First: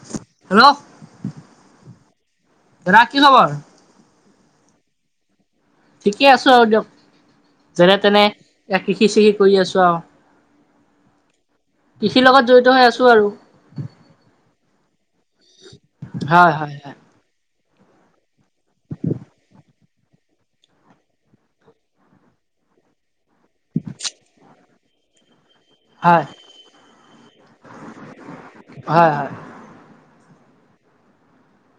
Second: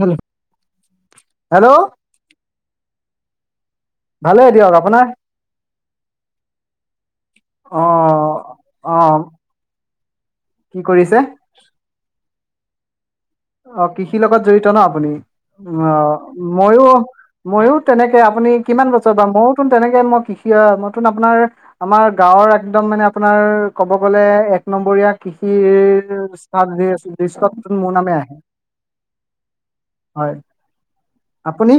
Hello. দাদা কি খবৰ? ভালে দিয়ক আপোনাৰ? ঠিকে আছো আৰু দিয়ক যেনে তেনে অ' কৃষি অ' চৃষি কৰি আছো আৰু। কি কৰিছে? কৃষিৰ লগত জড়িত হৈ আছোঁ আৰু। অ কৃষিৰ লগত জড়িত ন' আপুনি। অ হয় হয় ময়ো হয় ময়ো। তেনেকে আপুনি কিমান বছৰ বা মইয়ো টো তেনেকে মই কৃষি মই তো আপোনাৰ আমাৰ গাঁৱৰ একদম মানে আপোনাৰ ক'ব গলে এক। নম্বৰীয়া কি? হয় কি মোৰ নামে আহে হয়- হয়। হয়।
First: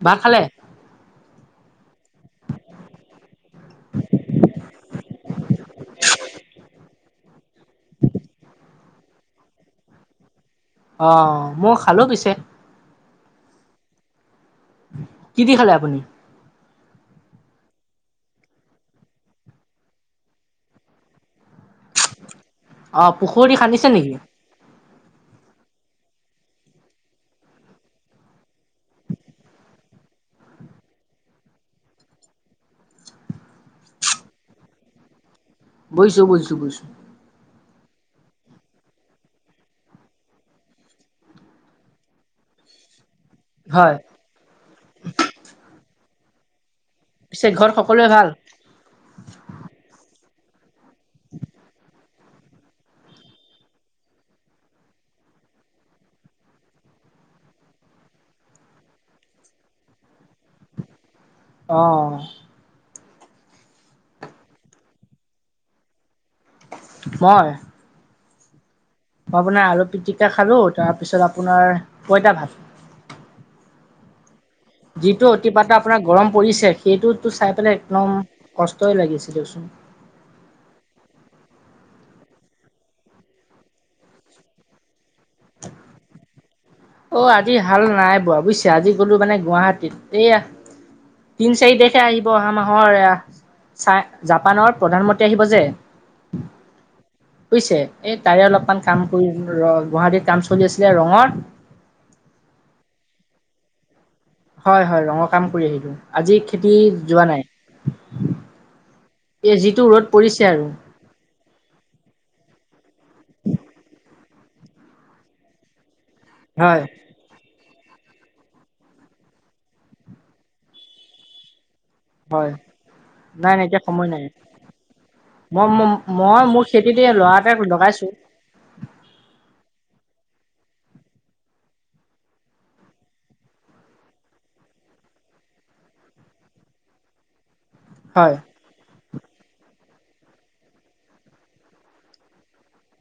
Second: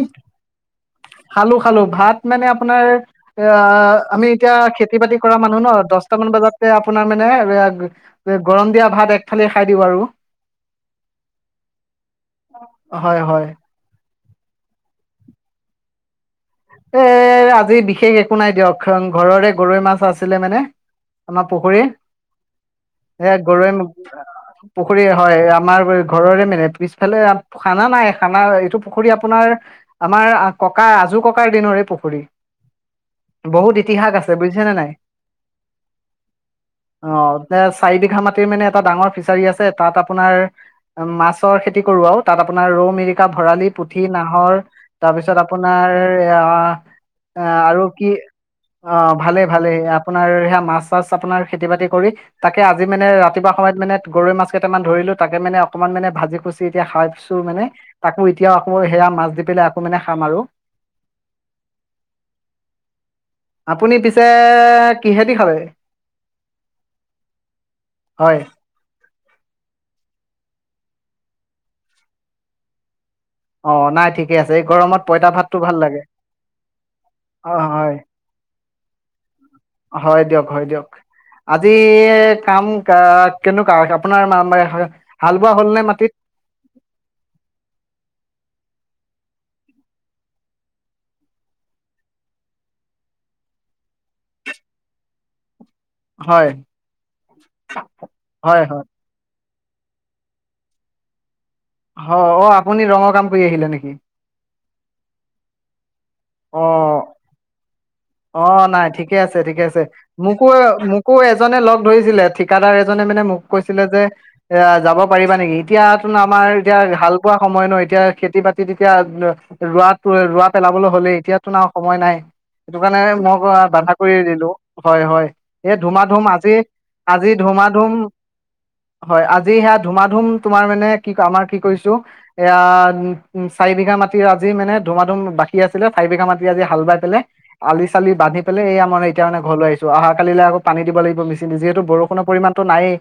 ভাত খালে? খালো-খালো ভাত। মানে আপোনাৰ অ ', আমি এতিয়া খেতি- বাতি কৰা মানুহ ন' দশটা মান বজাতে, আপোনাক মানে এ ', গৰম দিয়া ভাত একথালি ভাত খাই দিওঁ আৰু, অ', মই খালো পিছে, - হয় -হয় কি দি খালে আপুনি? এ', আজি বিশেষ একো নাই দিয়ক কাৰণ ঘৰৰে গৰৈ মাছ আছিলে মানে আমাৰ পুখুৰীৰ। অ', পুখুৰী খান্দিছে নেকি? পুখুৰী হয় আমাৰ ঘৰৰে মানে পিছফালে খানা নাই, খানা এইটো পুখুৰী আপোনাৰ আমাৰ ককা- আজো- ককা, থকাৰ দিনৰে পুখুৰী। বহুত ইতিহাস আছে বুজিছেনে নাই? বুজিছোঁ- বুজিছোঁ-বুজিছোঁ। অ এ', চাৰি বিঘা মাটিৰ মানে এটা ডাঙৰ ফিচাৰী আছে তাত আপোনাৰ মাছৰ খেতি কৰো আৰু তাত আপোনাৰ ৰৌ, মিৰি ভৰালি, হয় পুঠি নাহৰ তাৰ পিছত আপোনাৰ, তে অ', পিছে আঃ ঘৰত আৰু সকলোৱে কি ভাল অ', ভালে -ভালে আপ? আপোনাৰ সেয়া মাছ- চাছ আপোনাৰ খেতি- -বাতি কৰি তাকে আজি মানে ৰাতিপুৱা সময়ত মানে গৰৈ মাছ কেইটামান ধৰিলো। তাকে মানে, অকনমান মানে ভাজি খুচি এতিয়া খাই পছো মানে তাকো এতিয়াও আকৌ সেয়া মাছ দি পেলাই আকৌ মানে খাম আৰু। অহ ', আপুনি পিছে কিহেদি খালে? মই? হয়। মই আপোনাৰ আলু- পিটিকা খালো তাৰপিছত আপোনাৰ পইতা ভাত। অ', নাই ঠিক, যিটো অতিপাত্ৰা আপোনাৰ গৰম পৰিছে সেইটোততো চাই অ' পেলাই হয় একদম কষ্ট, [unintelligible] হয় দিয়ক, হয় দিয়ক আজি কাম কেনেকুৱা আপোনাৰ হাল বোৱা হ'ল নে মাটিত? অহ ', আজি হাল নাই বোৱা বুজিছা আজি গলো মানে গুৱাহাটীত। এইয়া তিন- চাৰি তাৰিখে আহিব অহা মাহৰ এ ', চাই জাপানৰ প্ৰধানমন্ত্ৰী আহিব যে, হয় বুজিছে এই তাৰে হয় অলপমান হয় কাম কৰিলো। ৰ গুৱাহাটীত কাম চলি আছিলে ৰঙৰ, হয়, অ ', আপুনি ৰঙৰ কাম কৰি আহিলে নেকি? হয়- হয় ৰঙৰ কাম কৰি আহিলো। আজি অ' খেতিত যোৱা নাই? অ', নাই ঠিকে আছে, এই ঠিকে যিটো আছে ৰ'দ পৰিছে আৰু মোকো- -মোকো এজনে লগ ধৰিছিলে ঠিকাদাৰ এ, নে মানে মোক কৈছিলে যে এয়া যাব পাৰিবা নেকি? এতিয়া, আমাৰ এতিয়া হয় হাল বোৱা সময় ন। এতিয়া খেতি বাতিত এতিয়া ৰোৱাত ৰোৱা পেলাবলে হ'লেই এতিয়াতোন আও হয়। কাৰ [unintelligible] ম নাই নাই এতিয়া বাধা সময় কৰি নাই দিলো হয় হয় মই এই ধুমা ধুম মই আজি মোৰ খেতিতে আজি ল'ৰা এটাক ধুমা ধুম লগাইছো হয় আজি সেয়া ধুমা ধু ধুম তোমাৰ মানে কি আমাৰ কি কৰিছো, এয়া উম চাৰি বিঘা মাটিৰ আজি মানে ধুমা ধুম বাকী আছিলে, চাৰি বিঘা মাটি আজি হাল বাই পেলাই! আলি চালি হয় বান্ধি পেলাই, এইয়া [inaudible] এতিয়া মানে ঘৰলৈ আহিছোঁ। ত' অহা কালিলে আকৌ পানী দিব লাগিব বেছি নিজেই যিহেতু বৰষুণৰ পৰিমাণটো নায়েই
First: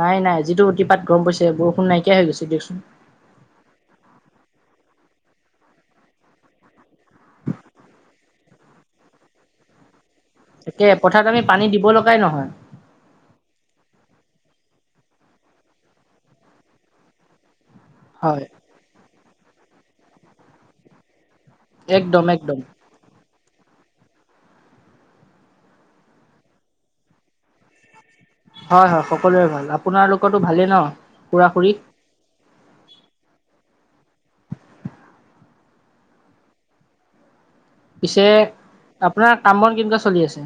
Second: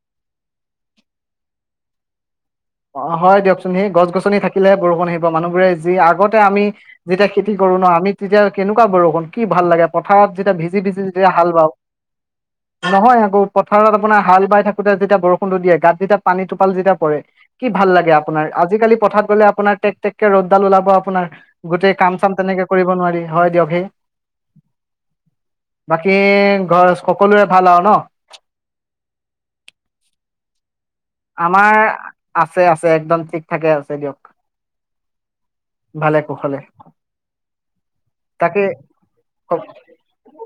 নাই নাই যিটো অতিপাত গৰম পৰিছে বৰষুণ নাইকিয়া হৈ গৈছে। দিয়কচোন অ হয় দিয়কচোন সেই গছ গছনি থাকে থাকিলেহে বৰষুণ আহিব, মানুহবোৰে যি আগতে আমি যেতিয়া খেতি কৰো ন, আমি তেতিয়া কেনেকুৱা বৰষুণ কি ভাল লাগে। পথাৰত যেতিয়া ভিজি তাকে ভিজি পথাৰত যেতিয়া আমি হাল পানী বাও দিব লগাই নহয় [unintelligible] নহয় আকৌ পথাৰত আপোনাৰ হাল বাই থাকোতে যেতিয়া বৰষুণটো দিয়ে গাত যেতিয়া পানী টোপাল যেতিয়া পৰে! কি ভাল লাগে হয় আপোনাৰ আজিকালি পথাত গ'লে আপোনাৰ টেক টেকে ৰ'দডাল ওলাব, আপোনাৰ গোটেই কাম একদম চাম একদম তেনেকে কৰিব নোৱাৰি, হয় দিয়ক হে, বাকী ঘৰ সকলোৰে ভাল আও ন? হয় হয় সকলোৰে ভাল আপোনালোকতো ভালেই ন? খুৰা খুৰী আমাৰ আছে আছে, একদম ঠিক ঠাকে আছে দিয়ক। ভালে কুশলে। পিছে তাকে আপোনাৰ কাম বন কেনেকুৱা চলি আছে?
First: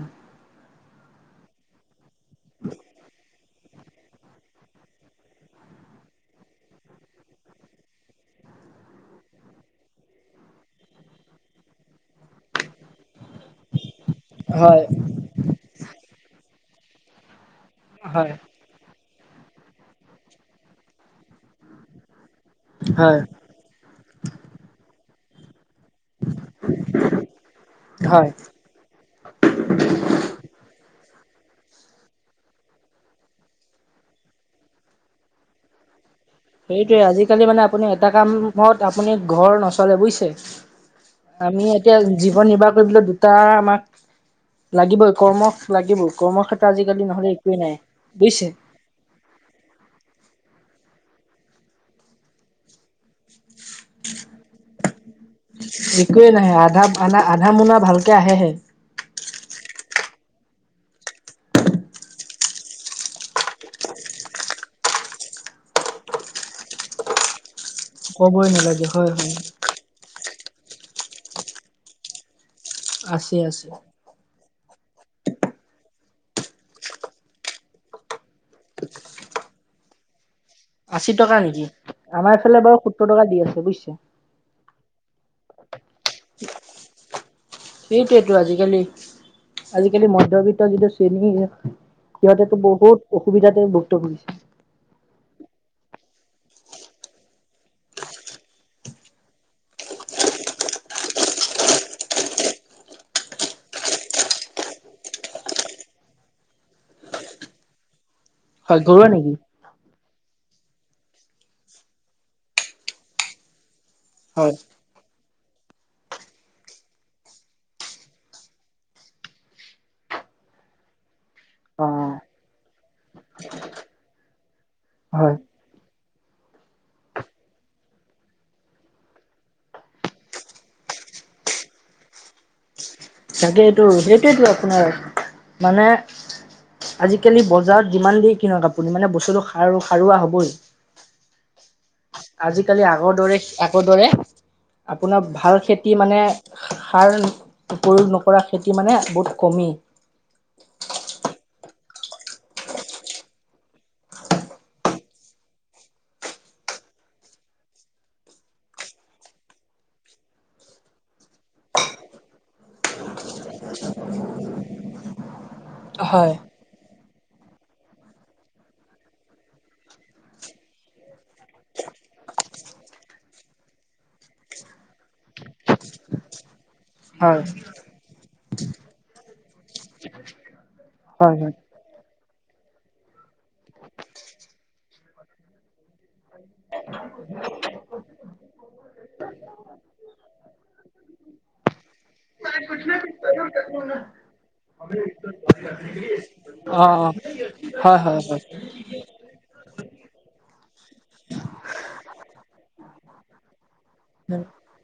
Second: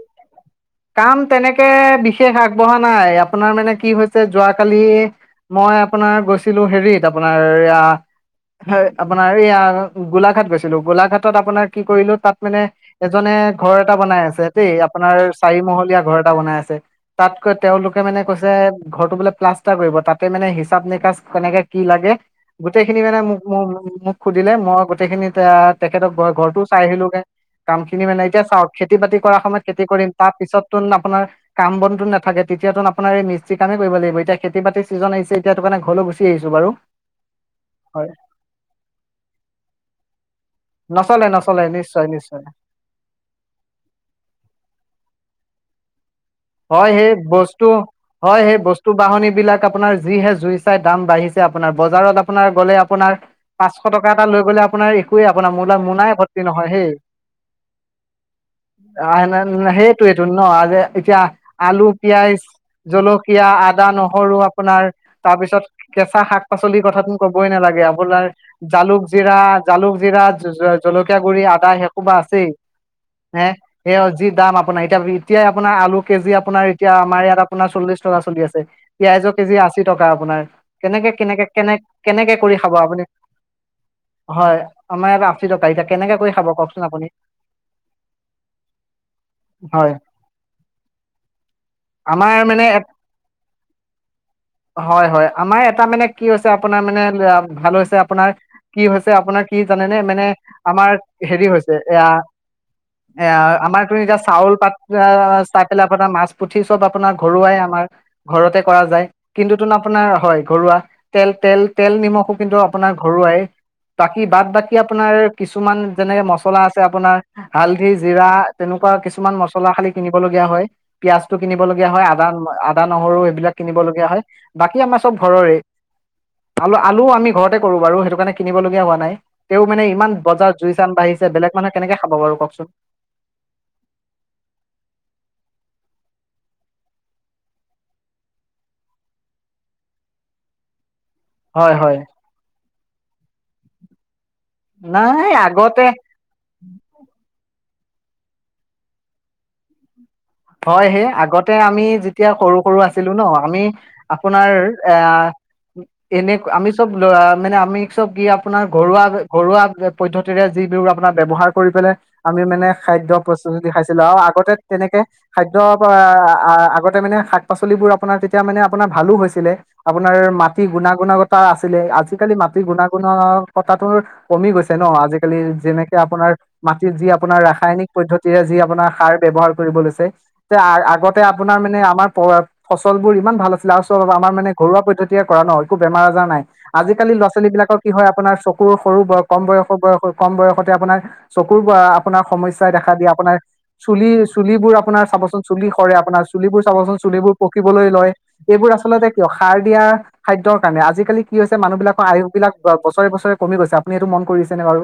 কাম তেনেকে বিশেষ আগবঢ়া নাই, আপোনাৰ মানে কি হৈছে, যোৱাকালি মই আপোনাৰ গৈছিলো হেৰিত আপোনাৰ এয়া আপোনাৰ এইয়া গোলাঘাট গৈছিলো। গোলাঘাটত আপোনাৰ কি কৰিলো তাত মানে এজনে ঘৰ এটা বনাই আছে দেই হয় আপোনাৰ মহলীয়া ঘৰ এটা বনাই আছে, তাত তেওঁলোকে মানে হয় কৈছে ঘৰটো বোলে প্লাষ্টাৰ কৰিব, তাতে মানে হিচাপ নিকাচ কেনেকে কি লাগে, গোটেই খিনি হয় মানে মোক মোক মোক সুধিলে, মই গোটেইখিনি তাত তেখেতক ঘ ঘৰটো চাই আহিলোগে, কাম খিনি মানে, হয় এতিয়া চাওক খেতি বাতি কৰা সময়ত খেতি কৰিম। তাত তোন আপোনাৰ কাম বনটো নাথাকে। তেতিয়া তো আপোনাৰ এই মস্ত্ৰী কামেই কৰিব লাগিব, এতিয়া খেতি বাতি চিজন আহিছে এতিয়া কাৰণে ঘৰলৈ গু সেইটোয়ে, আজিকালি মানে আপুনি এটা কামত আপুনি ঘৰ নচলে বুইছে, নচলে নচলে আমি এতিয়া নিশ্চয় নিশ্চয় জীৱন নিৰ্বাহ কৰিবলৈ দুটা আমাক লাগি বৈ। কৰ্ম লাগিব। হয় সেই বস্তু হয় বুজিছে সেই বস্তু বাহনি বিলাক আপোনাৰ যিহে জুই চাই দাম বাঢ়িছে আপোনাৰ বজাৰত আপোনাৰ গ'লে আপোনাৰ পাঁচশ টকা এটা লৈ গ'লে আপোনাৰ একোৱেই আপোনাৰ মোৰ মোনাই একোৱেই ভৰ্তি নাহে নহয়, আধা সেই আধা আধা মোনা ভালকে আহেহে [unintelligible] সেই তো এইটোত ন, আৰু যে এতিয়া। আলু, পিয়াজ, জলকীয়া, আদা, নহৰু আপোনাৰ তাৰ পিছত কেঁচা শাক পাচলিৰ কথাতো কবই নালাগে। আপোনাৰ ক'বই নালাগে জালুক হয় হয় জিৰা, জালুক জিৰা। জলকীয়া গুড়ি, আদা সেই সোপা আছেই,। আছে হে আছে সেইয়াও যি দাম আপো। আ এতিয়া এতিয়া আপোনাৰ আলু কেজি আপোনাৰ এতিয়া আমাৰ ইয়াত আপোনাৰ চল্লিশ টকা চলি আছে, পিয়াজৰ কেজি আশী টকা আপোনাৰ কেনেকে আশী টকা কেনেকে নেকি কেনেকে আমাৰ কেনেকে কৰি এইফালে খাব বাৰু আপুনি, সত্তৰ টকা দি আছে বুজিছে হয় আমাৰ বা [unintelligible] সেইটোয়েতো আজিকালি, হয় আজিকালি মধ্যবিত্ত যিটো তে আমাৰ খোৱাত মানে বহুত অসুবিধাতে ভুক্ত কৰিছে। হয় হয় আমাৰ এটা মানে কি হৈছে আপোনাৰ মানে ভাল হৈছে। আপোনাৰ কি হৈছে। আপোনাৰ কি জানেনে মানে আমাৰ হেৰি হৈছে। এয়া এ আমাৰ তুমি এতিয়া চাউল পাত। আপোনাৰ মাছ পুঠি চব আপোনাৰ ঘৰুৱাই আমাৰ। ঘৰতে হয় কৰা যায়, ঘৰুৱা নেকি? কিন্তু তোন আপোনাৰ, হয় ঘৰুৱা তেল তেল তেল নিমখো কিন্তু আপোনাৰ ঘৰুৱাই। বাকী বাদ অ' বাকী আপোনাৰ। কিছুমান যেনেক মছলা আছে। আপোনাৰ হালধি জিৰা তেনেকুৱা কিছুমান মছলা খালি কিনিব লগগীয়া হয়। পিয়াঁজ। কিনিবলগীয়া হয় আদান। আদা নহৰু এইবিলাক কিনিবলগীয়া হয়। বাকী আমাৰ চব হয় ঘৰৰে। আলু আলুও আমি ঘৰতে কৰো বাৰু। সেইটো কাৰণে কিনিবলগীয়া হোৱা নাই তেওঁ মানে ইমান বজাৰ জুই চান বাঢ়িছে বেলেগ মানুহে কেনেকে খাব বাৰু কওকচোন। তাকে এইটো সেইটোয়েতটো আপোনাৰ মানে আজিকালি বজাৰত যিমান দেৰি কিনক আপুনি মানে বস্তুটো সাৰ সাৰুৱা হ'বই। হয় হয়। এক দৰে একো দৰে। আপোনাৰ নাই ভাল আগতে খেতি মানে সাৰ। প্ৰয়োগ নকৰা খেতি মানে বহুত কমি। হয় সেই আগতে আমি যেতিয়া সৰু সৰু আছিলো ন। আমি আপোনাৰ এ এনে আমি চব মানে আমি চব কি আপোনাৰ ঘৰুৱা ঘৰুৱা পদ্ধতিৰে য বিু আপোনাৰ ব্য্ৱহাৰ কৰি পেলাই আমি মানে খাদ্যৰ প্ৰস্তুতি খাইছিলো আৰু আগতে তেনেকে। খাদ্য হয় আগতে মানে। শাক পাচলিবোৰ আপোনাৰ তেতিয়া মানে আপোনাৰ ভালো হৈছিলে। আপোনাৰ মাটি গুণাগুণাগতা আছিলে আজিকালি মাটিৰ গুণাগুণতা কমি গৈছে। ন আজিকালি যেনেকে আপোনাৰ। মাটিৰ যি আপোনাৰ হয় ৰাসায়নিক পদ্ধতি। যি আপোনাৰ সাৰ ব্যৱহাৰ কৰিব লৈছে। তে আগতে হয় হয়। আপোনাৰ মানে আমাৰ। ফচলবোৰ ইমান ভাল আছিলে। আৰু চ আমাৰ মানে ঘৰুৱা পদ্ধতিয়ে কৰা ন একো বেমাৰ আজাৰ নাই আজিকালি ল'ৰা ছোৱালী বিলাকৰ কি হয় আপোনাৰ চকুৰ সৰু বয় কম বয়স বয়স কম বয়সতে আপোনাৰ চকুৰ ব আপোনাৰ সমস্যাই দেখা দিয়ে। আপোনাৰ চুলি চুলিবোৰ আপোনাৰ চাবচোন চুলি সৰে আপোনাৰ। চুলিবোৰ অ' চাবচোন অ' চুলিবোৰ পকিবলৈ হয় লয় হয় হয় এইবোৰ আচলতে কিয় সাৰ দিয়া খাদ্যৰ কাৰণে আজিকালি কি হৈছে মানুহবিলাকৰ আয়ু বিলাক বছৰে বছৰে কমি গৈছে। আপুনি এইটো মন কৰিছেনে বাৰু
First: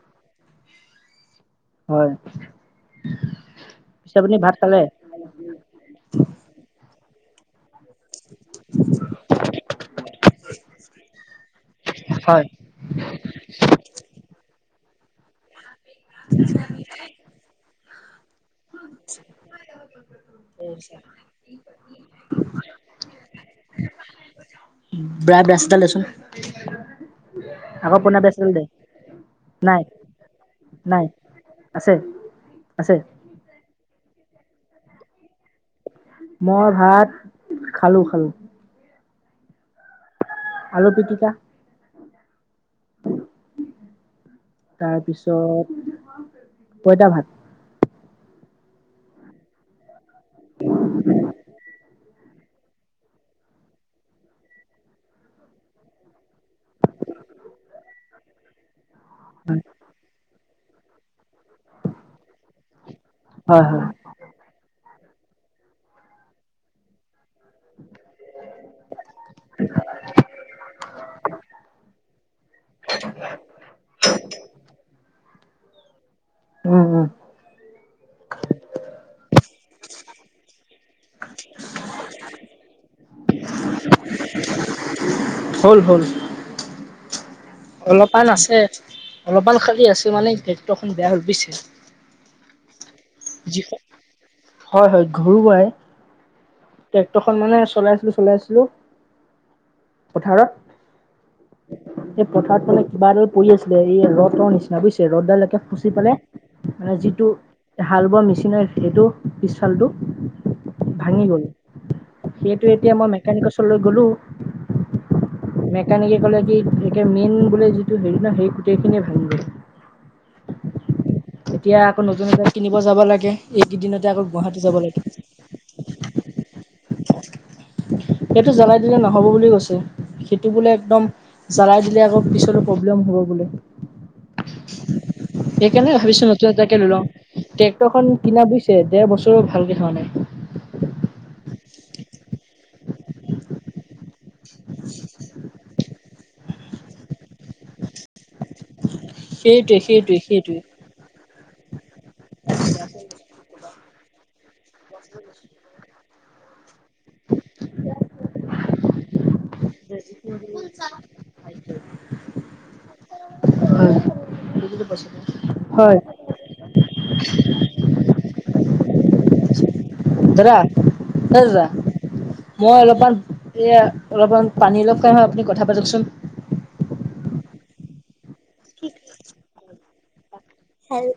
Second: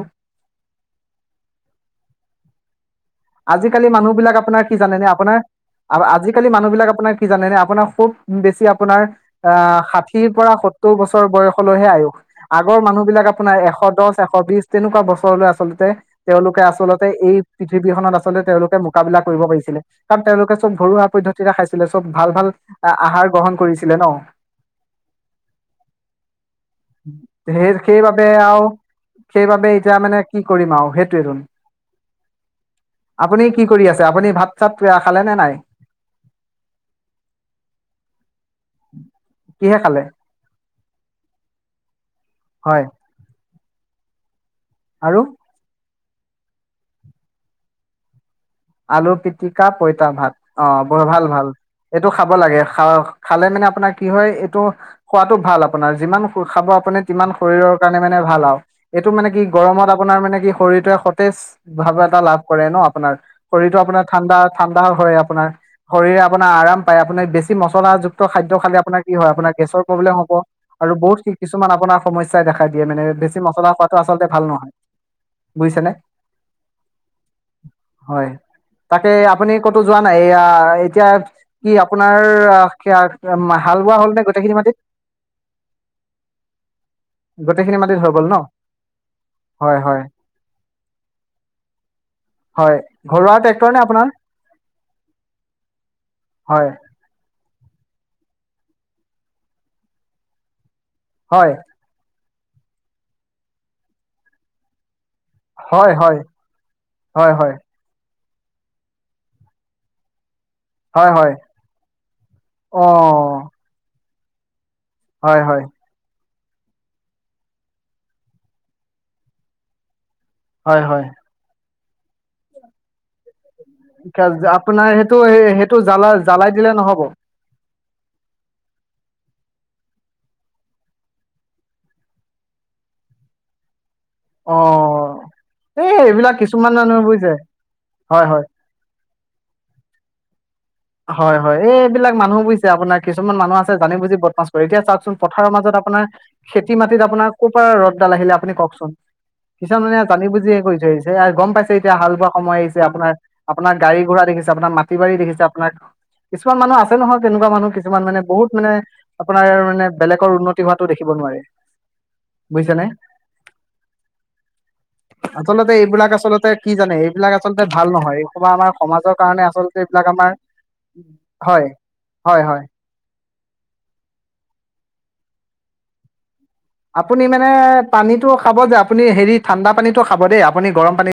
হয়। আজিকালি মানুহ পিছে বিলাক আপুনি ভাত আপোনাৰ কি খালে? জানে আজিকালি মানুহ বিলাক আপোনাৰ কি জানে ন আপোনাৰ খুব বেছি আপোনাৰ আহ ষাঠিৰ পৰা সত্তৰ বছৰ বয়স হে আয়স হয়। আগৰ মানুহ বিলাক আপোনাৰ এশ দহ এশ বিশ তেনেকুৱা বছৰলৈ আচলতে তেওঁলোকে আচলতে এই পৃথিৱীখননত আচলতে তেওঁলোকে মোকাবিলা কৰিব পাৰিছিলে কাৰণ তেওঁলোকে চব ঘৰুৱা পদ্ধতিৰে খাইছিলে চব ভাল ভাল আঁহ আহাৰ গ্ৰহণ কৰিছিলে ন বেয়া ব্ৰাছ এডাল দেচোন সেই আকৌ পুৰণা সেইবাবে ব্ৰাছ এডাল দে আৰু সেইবাবে নাই এতিয়া মানে কি কৰিম আৰু নাই সেইটোয়েদি আছে আছে আপুনি কি কৰি আছে আপুনি ভাত কিবা খালে নে নাই মই ভাত খালোঁ খালোঁ। কিহে খালে? আলো পিটিকা। হয়। আৰু তাৰপিছত পইতা ভাত আলু পিতিকা পইতা ভাত, অঁ বৰ ভাল ভাল। এইটো খাব লাগে খালে মানে আপোনাৰ কি হয় এইটো খোৱাতো ভাল আপোনাৰ যিমান সু খাব আপুনি সিমান শৰীৰৰ কাৰণে মানে ভাল আৰু এইটো মানে কি গৰমত আপোনাৰ মানে কি শৰীৰটোৱে সতেজ ভাৱ এটা লাভ কৰে ন আপাৰ হয় শৰীৰতো হয় আপোনাৰ ঠাণ্ডা ঠণ্ডা হয় অঁ আপোনাৰ শৰীৰে আপোনাৰ আৰাম পায় আপোনাক বেছি বেছ মছলাযুক্ত খাদ্য খালে আপোনাৰ কি হয় আপোনাৰ গেছৰ প্ৰব্লেম হ'ব আৰু বহুত কিছুমান আপোনাৰ সমস্যাই দেখাই দিয়ে মানে বেছি মছলা খোৱাতটো আচলতে ভাল নহয় বুজিছে নে উম উম হয় তাকে আপুনি ক'তো যোৱা নাই এয়া এতিয়া কি আপোনাৰ হাল বোৱা হ'ল নে গোটেইখিনি মাটিত হ'ল হ'ল গোটেইখিনি মাটিত হৈ অলপমান গ'ল ন আছে অলপমান হয় খালি হয় আছে মানে টেক্টৰৰ খন বেয়া হ বুছে হয় ঘৰুৱা যি ট্ৰেক্টৰ নে আপোনাৰ হয় হয় ঘৰুৱাই হয় টেক্টৰ খন মানে চলাইছিলো চলাইছিলো পথাৰত হয় এই পথাৰত মানে কিবা এৰে পৰি আছিলে এই ৰথৰ নিচিনা বুজছিল ৰ'দডালৈকে ফুচি হয় পেলাই হয় মানে যিটো হয় হয় মেচিনৰ সেইটো পিছালটো হয় ভাঙি হয় গ'ল সেইটো অ এতিয়া মই মেকানিকচলৈ গ'লো হয় হয় মেকানিকেল কলেজ মেইন বোলে যিটো হেৰি ন, সেই গোটেই খিনিয়ে ভাঙি গল। হয়, হয়। এতিয়া আকৌ নতুন কিনিব যাব লাগে। এইকেইদিনতে আকৌ গুৱাহাটী যাব আপোনাৰ লাগে সেইটো, সেই সেইটো জ্বালা-জ্বালাই দিলে নহ'ব? সেইটো জ্বালাই দিলে নহ'ব বুলি কৈছে, সেইটো বোলে একদম জ্বালাই দিলে আকৌ পিছৰ প্ৰব্লেম হ'ব বোলে। অ সেইকাৰণে এই ভাবিছো এইবিলাক নতুন কিছুমান এটাকে লৈ মানুহ লওঁ, বুজিছে ট্ৰেক্টৰখন হয় হয় কিনা বুজিছে দেৰ বছৰ ভালকৈ খোৱা নাই। হয়, হয়, এইবিলাক মানুহ বুজিছে আপোনাৰ কিছুমান মানুহ আছে জানি বুজি বদমাছ কৰে, এতিয়া চাওকচোন পথাৰৰ মাজত আপোনাৰ, খেতি মাটিত আপোনাৰ ক'ৰ পৰা ৰদডাল আহিলে আপুনি কওকচোন? সেইটোৱে কিছুমান মানে সেইটোৱে জানি বুজিয়ে সেইটোৱে কৰি থৈ, [unintelligible] গম পাইছে এতিয়া হাল বোৱা সময় আহিছে আপোনাৰ আপোনাৰ গাড়ী-গোৰা দেখি আপোনাৰ মাটিবাৰি দেখিছে কিছুমান মানুহ আছে নহয় তেনেকুৱা মানুহ কিছুমান মানে বহুত মানে আপোনাৰ মানে বেলেগৰ উন্নতি হোৱাটো দেখিব নোৱাৰে, বুজিছে নে? হয়। বুজিলো পাইছিলো। আচলতে হয় এইবিলাক আচলতে কি জানে এইবিলাক আচলতে ভাল নহয়, এই হফা আমাৰ সমাজত কাৰণে, আচলতে এইবিলাক আমাৰ দাদা, এ দাদা, হয় হয় হয় মই অলপমান এইয়া, অলপমান পানী অলপ খাই আহো, আপুনি কথা পাতকচোন। আপুনি মানে পানীত টো খাব যে আপুনি হেৰি ঠাণ্ডা পানীটো খাব দেই আপুনি গৰম পানী